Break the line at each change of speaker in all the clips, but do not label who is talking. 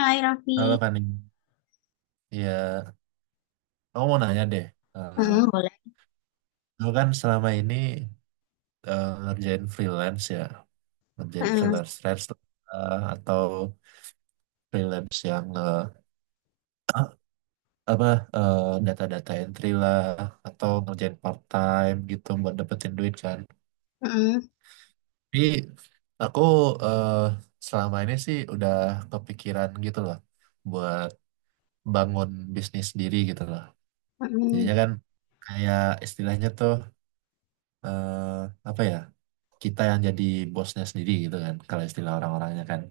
Hai Raffi.
Halo Fani, ya aku mau nanya deh. Eh
Heeh, boleh.
Lo kan selama ini ngerjain freelance ya, ngerjain
Heeh,
freelance freelance atau freelance yang apa eh, data-data entry lah atau ngerjain part time gitu buat dapetin duit kan.
heeh,
Tapi aku eh, selama ini sih udah kepikiran gitu loh buat bangun bisnis sendiri gitu loh.
heeh,
Jadinya kan kayak istilahnya tuh eh, apa ya? Kita yang jadi bosnya sendiri gitu kan, kalau istilah orang-orangnya kan,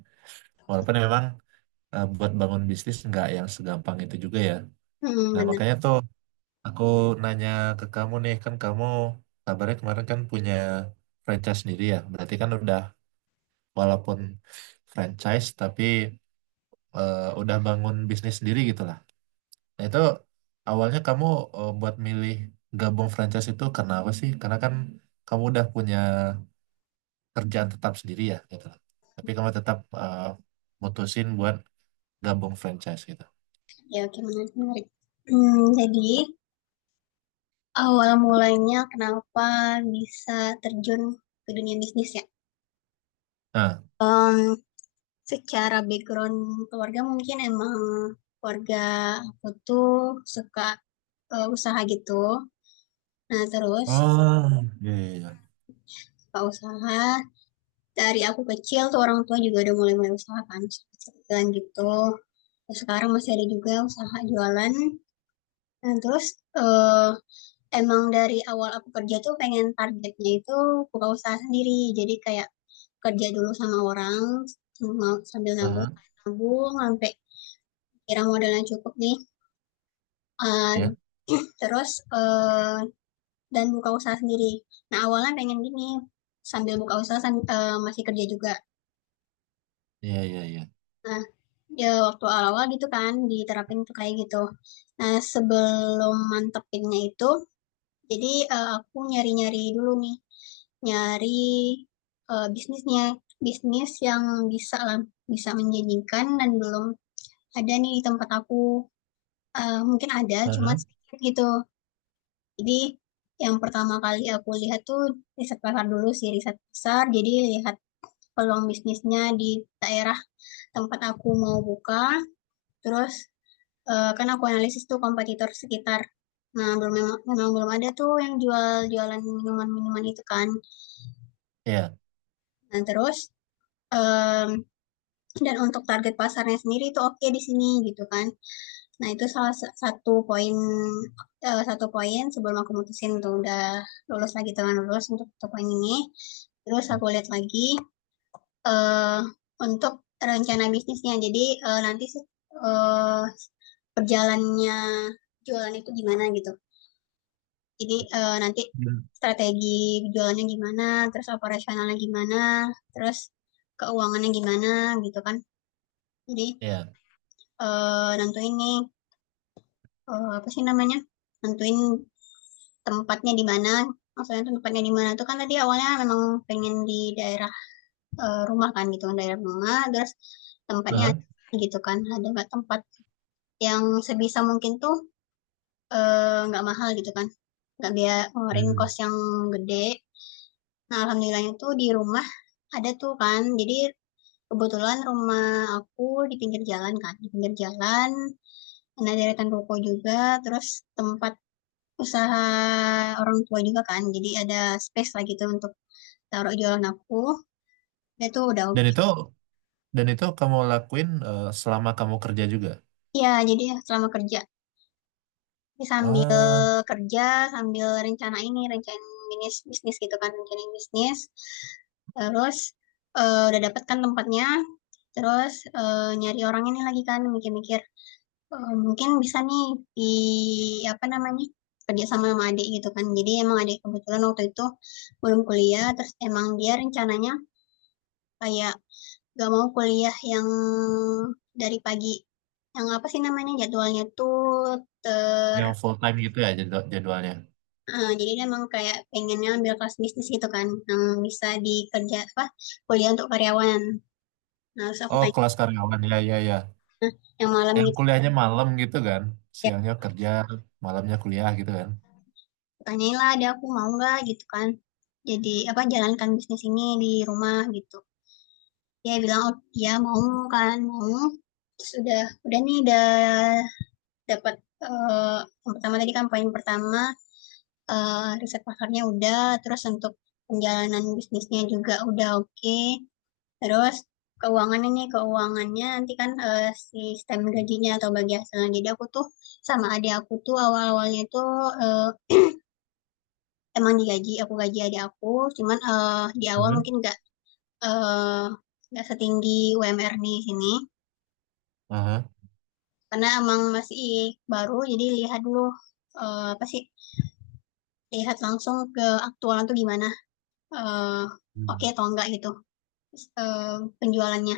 walaupun memang buat bangun bisnis nggak yang segampang itu juga ya.
heeh,
Nah
bener.
makanya tuh aku nanya ke kamu nih, kan kamu kabarnya kemarin kan punya franchise sendiri ya, berarti kan udah, walaupun franchise tapi udah bangun bisnis sendiri gitu lah. Nah itu awalnya kamu buat milih gabung franchise itu karena apa sih, karena kan kamu udah punya kerjaan tetap sendiri ya gitu lah. Tapi kamu tetap mutusin buat gabung franchise gitu.
Ya, oke, menarik, menarik. Hmm, jadi awal mulanya kenapa bisa terjun ke dunia bisnis ya?
Nah.
Em, secara background keluarga mungkin emang keluarga aku tuh suka usaha gitu. Nah terus
Oh, iya iya iya.
suka usaha dari aku kecil tuh orang tua juga udah mulai-mulai usaha kan, kecil-kecilan gitu. Terus sekarang masih ada juga usaha jualan. Nah, terus, eee, emang dari awal aku kerja tuh pengen targetnya itu buka usaha sendiri. Jadi kayak kerja dulu sama orang, sama sambil nabung
Aha,
kan, nabung sampai kira modalnya cukup nih, eee,
iya.
terus, dan buka usaha sendiri. Nah, awalnya pengen gini, sambil buka usaha masih kerja juga.
Iya iya iya.
Nah, ya waktu awal-awal gitu kan diterapin tuh kayak gitu. Nah, sebelum mantepinnya itu, jadi, aku nyari-nyari dulu nih, nyari, bisnisnya, bisnis yang bisa lah, bisa menjanjikan dan belum ada nih di tempat aku, mungkin ada cuma
Aha,
sedikit gitu. Jadi, yang pertama kali aku lihat tuh riset pasar dulu sih, riset pasar, jadi lihat peluang bisnisnya di daerah tempat aku mau buka, terus, kan aku analisis tuh kompetitor sekitar. Nah, belum, memang memang belum ada tuh yang jual jualan minuman-minuman itu kan.
iya.
Nah, terus, mmm, dan untuk target pasarnya sendiri itu oke okay di sini gitu kan. Nah, itu salah satu poin, satu poin sebelum aku mutusin tuh udah lulus lagi, teman-teman lulus untuk satu poin ini. Terus aku lihat lagi, eee, untuk rencana bisnisnya. Jadi, nanti sih, eee, jualan itu gimana gitu. Jadi, nanti
Hmm,
strategi jualannya gimana, terus operasionalnya gimana, terus keuangannya gimana gitu kan. Jadi,
Iya.
nentuin nih, apa sih namanya, nentuin tempatnya di mana, maksudnya tempatnya di mana tuh kan, tadi awalnya memang pengen di daerah, rumah kan gitu kan, daerah rumah terus tempatnya
Aha.
gitu kan, ada nggak tempat yang sebisa mungkin tuh, nggak mahal gitu kan, nggak biar ngeluarin kos
Hmm.
yang gede. Nah, alhamdulillahnya tuh di rumah ada tuh kan, jadi kebetulan rumah aku di pinggir jalan kan, di pinggir jalan, nah deretan ruko juga, terus tempat usaha orang tua juga kan, jadi ada space-lah gitu untuk taruh jualan aku, ya itu udah
Dan
ok.
itu kamu lakuin selama kamu kerja juga.
Iya, jadi selama kerja, jadi sambil
Ah,
kerja, sambil rencana ini, rencana bisnis bisnis gitu kan, rencana bisnis, terus, udah dapet kan tempatnya, terus, nyari orang ini lagi kan, mikir-mikir. Mungkin bisa nih di apa namanya, kerja sama sama adik gitu kan. Jadi emang adik kebetulan waktu itu belum kuliah, terus emang dia rencananya kayak gak mau kuliah yang dari pagi, yang apa sih namanya, jadwalnya tuh. ter
yang full time gitu ya jadwalnya.
heeh, jadi dia emang kayak pengennya ambil kelas bisnis gitu kan, yang bisa dikerja apa, kuliah untuk karyawan. Nah, terus aku
Oh,
tanya
kelas karyawan ya ya ya.
yang malam
Yang
gitu.
kuliahnya malam gitu kan. Siangnya kerja, malamnya kuliah gitu kan.
Tanyain lah dia aku mau nggak gitu kan, jadi apa jalankan bisnis ini di rumah gitu, dia bilang oh dia mau kan, mau. Terus udah nih udah dapat, eh, yang pertama tadi kan poin pertama, riset pasarnya udah, terus untuk penjalanan bisnisnya juga udah oke okay. Terus keuangannya nih, keuangannya nanti kan, sistem gajinya atau bagi hasilnya, jadi aku tuh sama adik aku tuh awal-awalnya tuh, eh, Emang digaji, aku gaji adik aku, cuman, di awal
Mhm.
mungkin nggak, eee, nggak setinggi UMR di sini,
Aha.
karena emang masih baru, jadi lihat dulu, apa sih, lihat langsung ke aktualan tuh gimana, eee, oke
Hmm.
okay atau enggak gitu, terus penjualannya.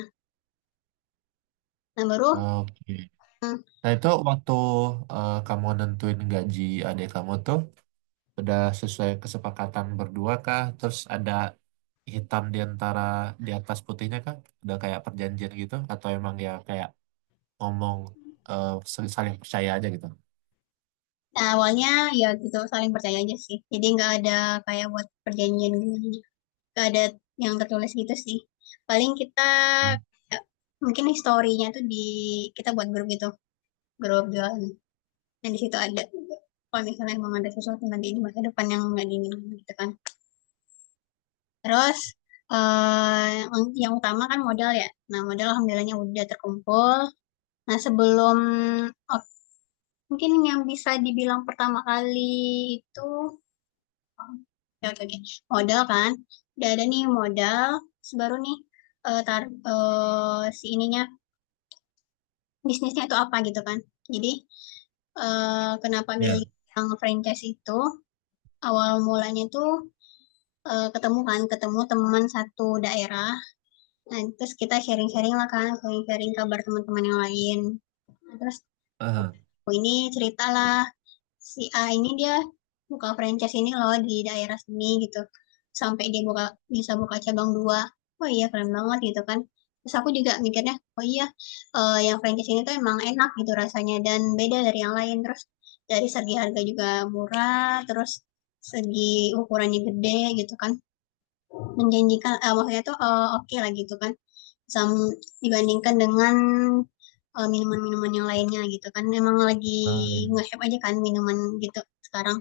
Nah baru,
Oke. Nah itu waktu kamu nentuin gaji adik kamu tuh udah sesuai kesepakatan berdua kah? Terus ada hitam di antara di atas putihnya kah? Udah kayak perjanjian gitu? Atau emang ya kayak ngomong eh, saling percaya aja gitu?
nah awalnya ya gitu, saling percaya aja sih, jadi nggak ada kayak buat perjanjian gimana, nggak ada yang tertulis gitu sih. Paling kita,
Hmm,
ya, mungkin historinya tuh di kita buat grup gitu, gerobak. Nah, di situ ada juga, kalau misalnya emang ada sesuatu nanti di masa depan yang nggak diinginkan gitu kan, terus eh yang utama kan modal ya. Nah, modal alhamdulillahnya udah terkumpul. Nah, sebelum, oh, mungkin yang bisa dibilang pertama kali itu, oke oke oke. Modal kan udah ada nih, modal terus baru nih, eh tar si ininya, bisnisnya itu apa gitu kan, jadi, kenapa
iya.
milih yang franchise itu, awal mulanya itu, ketemu kan, ketemu teman satu daerah. Nah, terus kita sharing-sharing lah kan, sharing-sharing kabar teman-teman yang lain. Nah, terus
Aha.
aku ini ceritalah si A ini dia buka franchise ini loh di daerah sini gitu. Sampai dia buka bisa buka cabang dua. Wah, iya keren banget gitu kan. Terus aku juga mikirnya, oh iya, yang franchise ini tuh emang enak gitu rasanya dan beda dari yang lain. Terus dari segi harga juga murah, terus segi ukurannya gede gitu kan, menjanjikan, maksudnya tuh, oke okay lah gitu kan. Sam- Dibandingkan dengan, minuman-minuman yang lainnya gitu kan, emang lagi
Hmm,
nge-hype aja kan minuman gitu sekarang.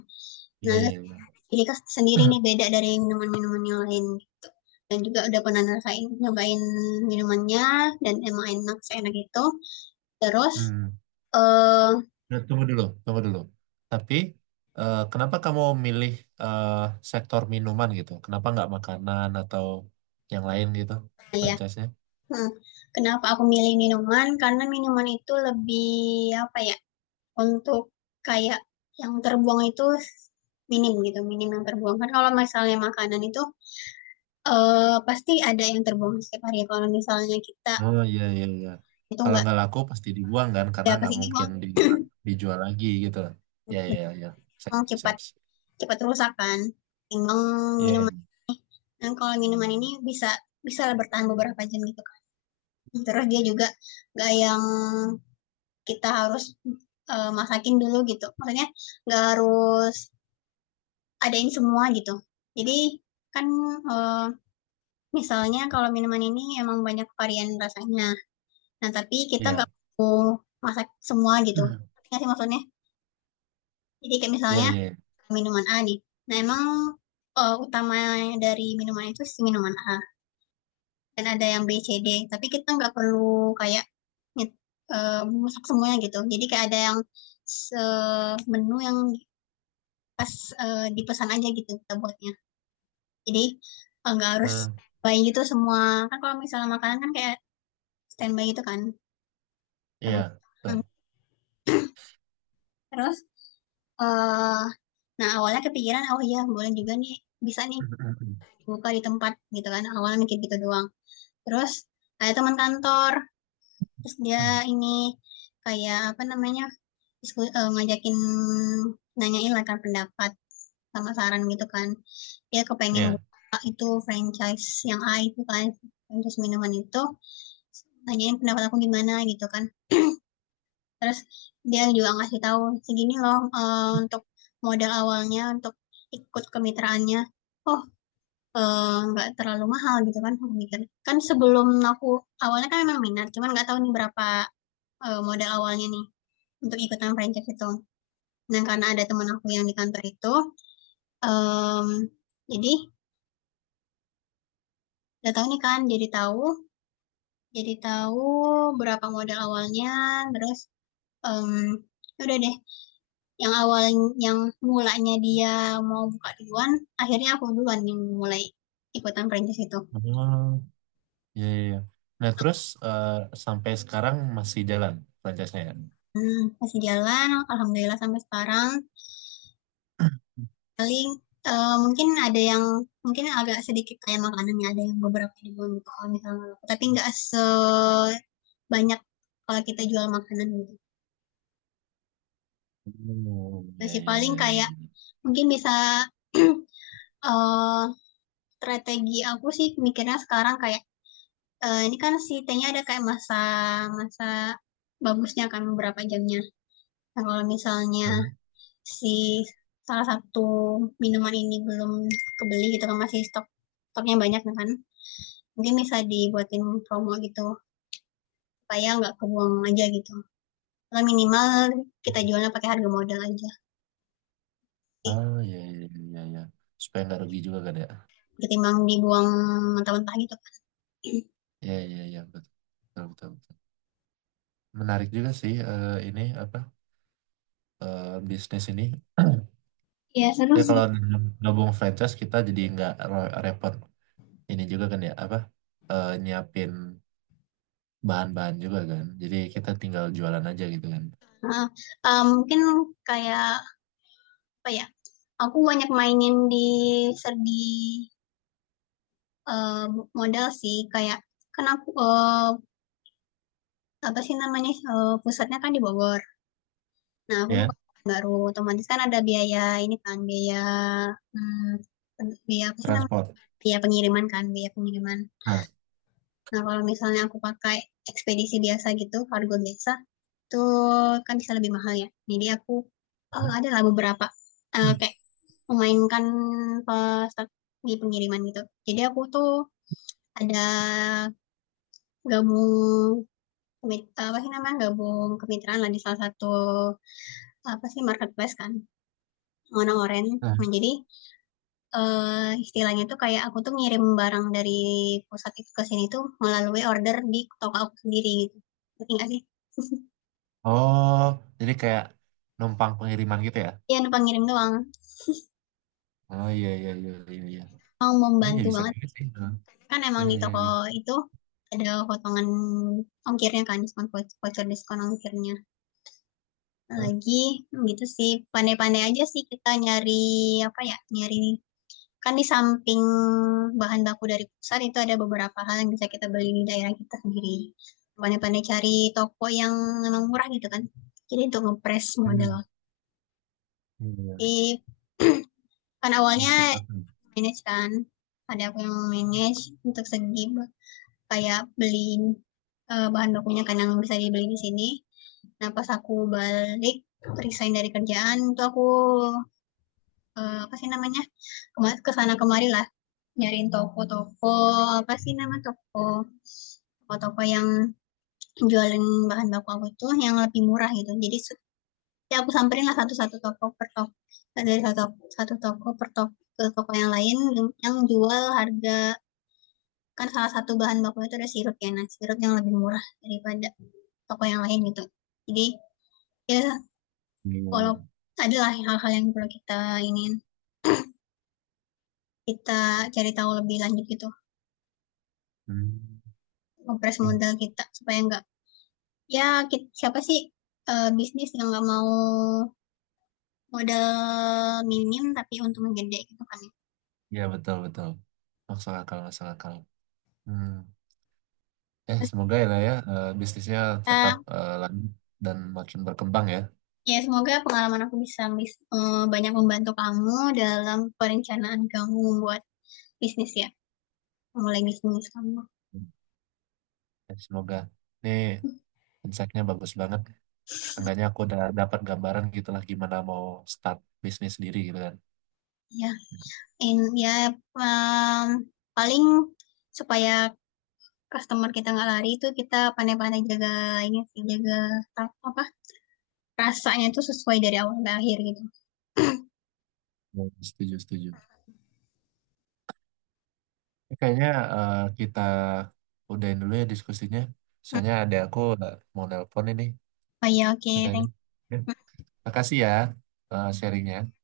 iya
Nah
iya,
terus
iya.
Erika sendiri nih beda dari minuman-minuman yang lain gitu, dan juga udah pernah ngerasain, nyobain minumannya dan emang enak seenak itu. Terus
Hmm.
eh
Nah, tunggu dulu, tunggu dulu. Tapi kenapa kamu milih eh, sektor minuman gitu? Kenapa nggak makanan atau yang lain gitu
ya,
franchise-nya?
hmm, kenapa aku milih minuman, karena minuman itu lebih apa ya, untuk kayak yang terbuang itu minim gitu, minim yang terbuang. Kan kalau misalnya makanan itu, pasti ada yang terbuang setiap hari ya, kalau misalnya kita
Oh iya iya iya.
itu
Kalau
nggak
nggak laku pasti dibuang kan karena
ada
nggak
pasti
mungkin
dibuang.
dijual lagi gitu. Iya iya
Betul,
iya. Sense,
cepat
sense.
cepat rusak kan. Timbang minuman,
Iya
dan kalau minuman ini bisa, bertahan beberapa jam gitu kan. Terus dia juga nggak yang kita harus, masakin dulu gitu, maksudnya nggak harus adain semua gitu. Jadi kan, eee, Misalnya kalau minuman ini emang banyak varian rasanya. Nah, tapi
iya
kita
iya
nggak perlu masak semua gitu. Ngerti nggak sih maksudnya? Jadi kayak
iya.
misalnya
Iya.
minuman A nih. Nah, emang, utama dari minuman itu si minuman A, dan ada yang B, C, D, tapi kita nggak perlu kayak, nyet masak semuanya gitu. Jadi kayak ada yang menu yang, dipesan aja gitu kita buatnya. Jadi, nggak harus
Hmm,
buy gitu semua. Kan kalau misalnya makanan kan kayak standby gitu kan.
iya
Karena
betul.
Terus, eee, nah awalnya kepikiran, "Oh iya boleh juga nih, bisa nih buka di tempat," gitu kan, awalnya mikir gitu doang. Terus ada teman kantor, terus dia ini, kayak apa namanya, ngajakin, nanyain lah kan pendapat sama saran gitu kan. Dia kepengen
Iya.
buka itu franchise yang A itu kan, franchise minuman itu, nanyain pendapat aku gimana gitu kan. Terus dia juga ngasih tahu, "Segini loh, untuk modal awalnya untuk ikut kemitraannya." Oh, nggak terlalu mahal gitu kan aku mikir. Kan sebelum aku awalnya kan emang minat, cuman nggak tahu nih berapa, modal awalnya nih untuk ikutan franchise itu. Nah, karena ada teman aku yang di kantor itu, mmm, jadi udah tahu nih kan, jadi tahu berapa modal awalnya, terus, Mmm, udah deh, yang awal yang mulanya dia mau buka duluan, akhirnya aku duluan yang mulai ikutan perintis itu.
Oh iya iya, iya. Nah terus eh, sampai sekarang masih jalan franchise-nya ya?
Masih jalan alhamdulillah sampai sekarang, paling, mungkin ada yang mungkin agak sedikit kayak makanannya, ada yang beberapa ribuan gitu kalau misalnya, tapi nggak sebanyak kalau kita jual makanan gitu.
Oh iya
Masih
iya
paling
iya iya,
kayak
iya.
mungkin bisa, eee, strategi aku sih mikirnya sekarang kayak, ini kan si T-nya ada kayak masa masa bagusnya kan beberapa jamnya. Nah, kalau misalnya
Aha.
si salah satu minuman ini belum kebeli gitu kan, masih stoknya banyak ya kan, mungkin bisa dibuatin promo gitu, supaya nggak kebuang aja gitu. Kalau minimal kita jualnya pakai harga modal aja,
Oh iya iya iya iya. Supaya nggak rugi juga kan ya?
ketimbang dibuang mentah-mentah gitu kan.
Iya iya iya betul betul betul, betul. Menarik juga sih ini apa? Bisnis ini.
Iya, seru
Ya
sih.
kalau gabung franchise kita jadi nggak repot ini juga kan ya apa nyiapin bahan-bahan juga kan, jadi kita tinggal jualan aja gitu kan.
Heeh, mungkin kayak, apa ya, aku banyak mainin di Eee, modal sih kayak kenapa aku, apa sih namanya, pusatnya kan di Bogor. Nah, aku buka
Ya
baru, otomatis kan ada biaya ini kan, biaya, mmm, biaya apa sih namanya,
transport.
biaya pengiriman kan, biaya pengiriman.
Nah.
Nah, kalau misalnya aku pakai ekspedisi biasa gitu, kargo biasa, tuh kan bisa lebih mahal ya. Jadi aku, adalah beberapa,
Hmm.
kayak memainkan pas di pengiriman gitu. Jadi aku tuh ada gabung, Kemit apa sih namanya, gabung kemitraan lah di salah satu, apa sih, marketplace kan, warna oranye.
Nah.
Nah, jadi, istilahnya tuh kayak aku tuh ngirim barang dari pusat itu ke sini tuh melalui order di toko aku sendiri gitu, ngerti nggak sih?
Oh, jadi kayak numpang pengiriman gitu ya.
Iya, numpang ngirim doang.
Oh iya iya iya iya iya.
Mau
Oh, iya
membantu
bisa
banget,
juga sih Bang.
kan emang
Iya
di
iya
toko
iya.
itu ada potongan ongkirnya kan, diskon voucher diskon ongkirnya.
Oh,
Lagi gitu sih, pandai-pandai aja sih kita nyari, apa ya, nyari, kan di samping bahan baku dari pusat itu ada beberapa hal yang bisa kita beli di daerah kita sendiri. Pandai-pandai cari toko yang memang murah gitu kan. Jadi untuk ngepres modal.
hmm iya iya.
Di Kan awalnya
Masuk akal.
manage kan, ada aku yang manage untuk segi kayak beli, bahan bakunya kan yang bisa dibeli di sini. Nah pas aku balik resign dari kerjaan itu aku, apa sih namanya, kesana kemari lah, nyariin toko-toko, apa sih nama toko-toko yang jualin bahan baku aku tuh yang lebih murah gitu, ya aku samperin lah satu-satu toko per toko, dari satu satu toko per toko ke toko yang lain yang jual harga, kan salah satu bahan baku itu ada sirup ya, nah sirup yang lebih murah daripada toko yang lain gitu. Jadi ya,
Iya iya iya.
kalau adalah hal-hal yang perlu kita ingin kita cari tahu lebih lanjut gitu,
Hmm,
ngepres modal kita supaya nggak. Ya, siapa sih, bisnis yang nggak mau modal minim tapi untungnya gede gitu kan ya.
ya betul betul. Masuk akal, masuk akal. Hmm.
Terus
Semoga ya lah ya bisnisnya tetap
kita,
lanjut dan makin berkembang ya.
ya semoga pengalaman aku bisa, banyak membantu kamu dalam perencanaan kamu buat bisnis ya, mulai bisnis kamu.
Semoga. Ini insight-nya bagus banget. Seenggaknya aku udah dapat gambaran gitu lah gimana mau start bisnis sendiri gitu kan.
Ya, in ya, mmm, paling supaya customer kita nggak lari itu kita pandai-pandai jaga ini sih, jaga, ra apa, rasanya itu sesuai dari awal ke akhir gitu.
Hmm, setuju, setuju. Kayaknya kita udahin dulu ya diskusinya.
Mhm,
Soalnya ada aku mau nelpon ini
oh ya, oke,
katanya.
thank
Ya,
you.
makasih ya sharingnya.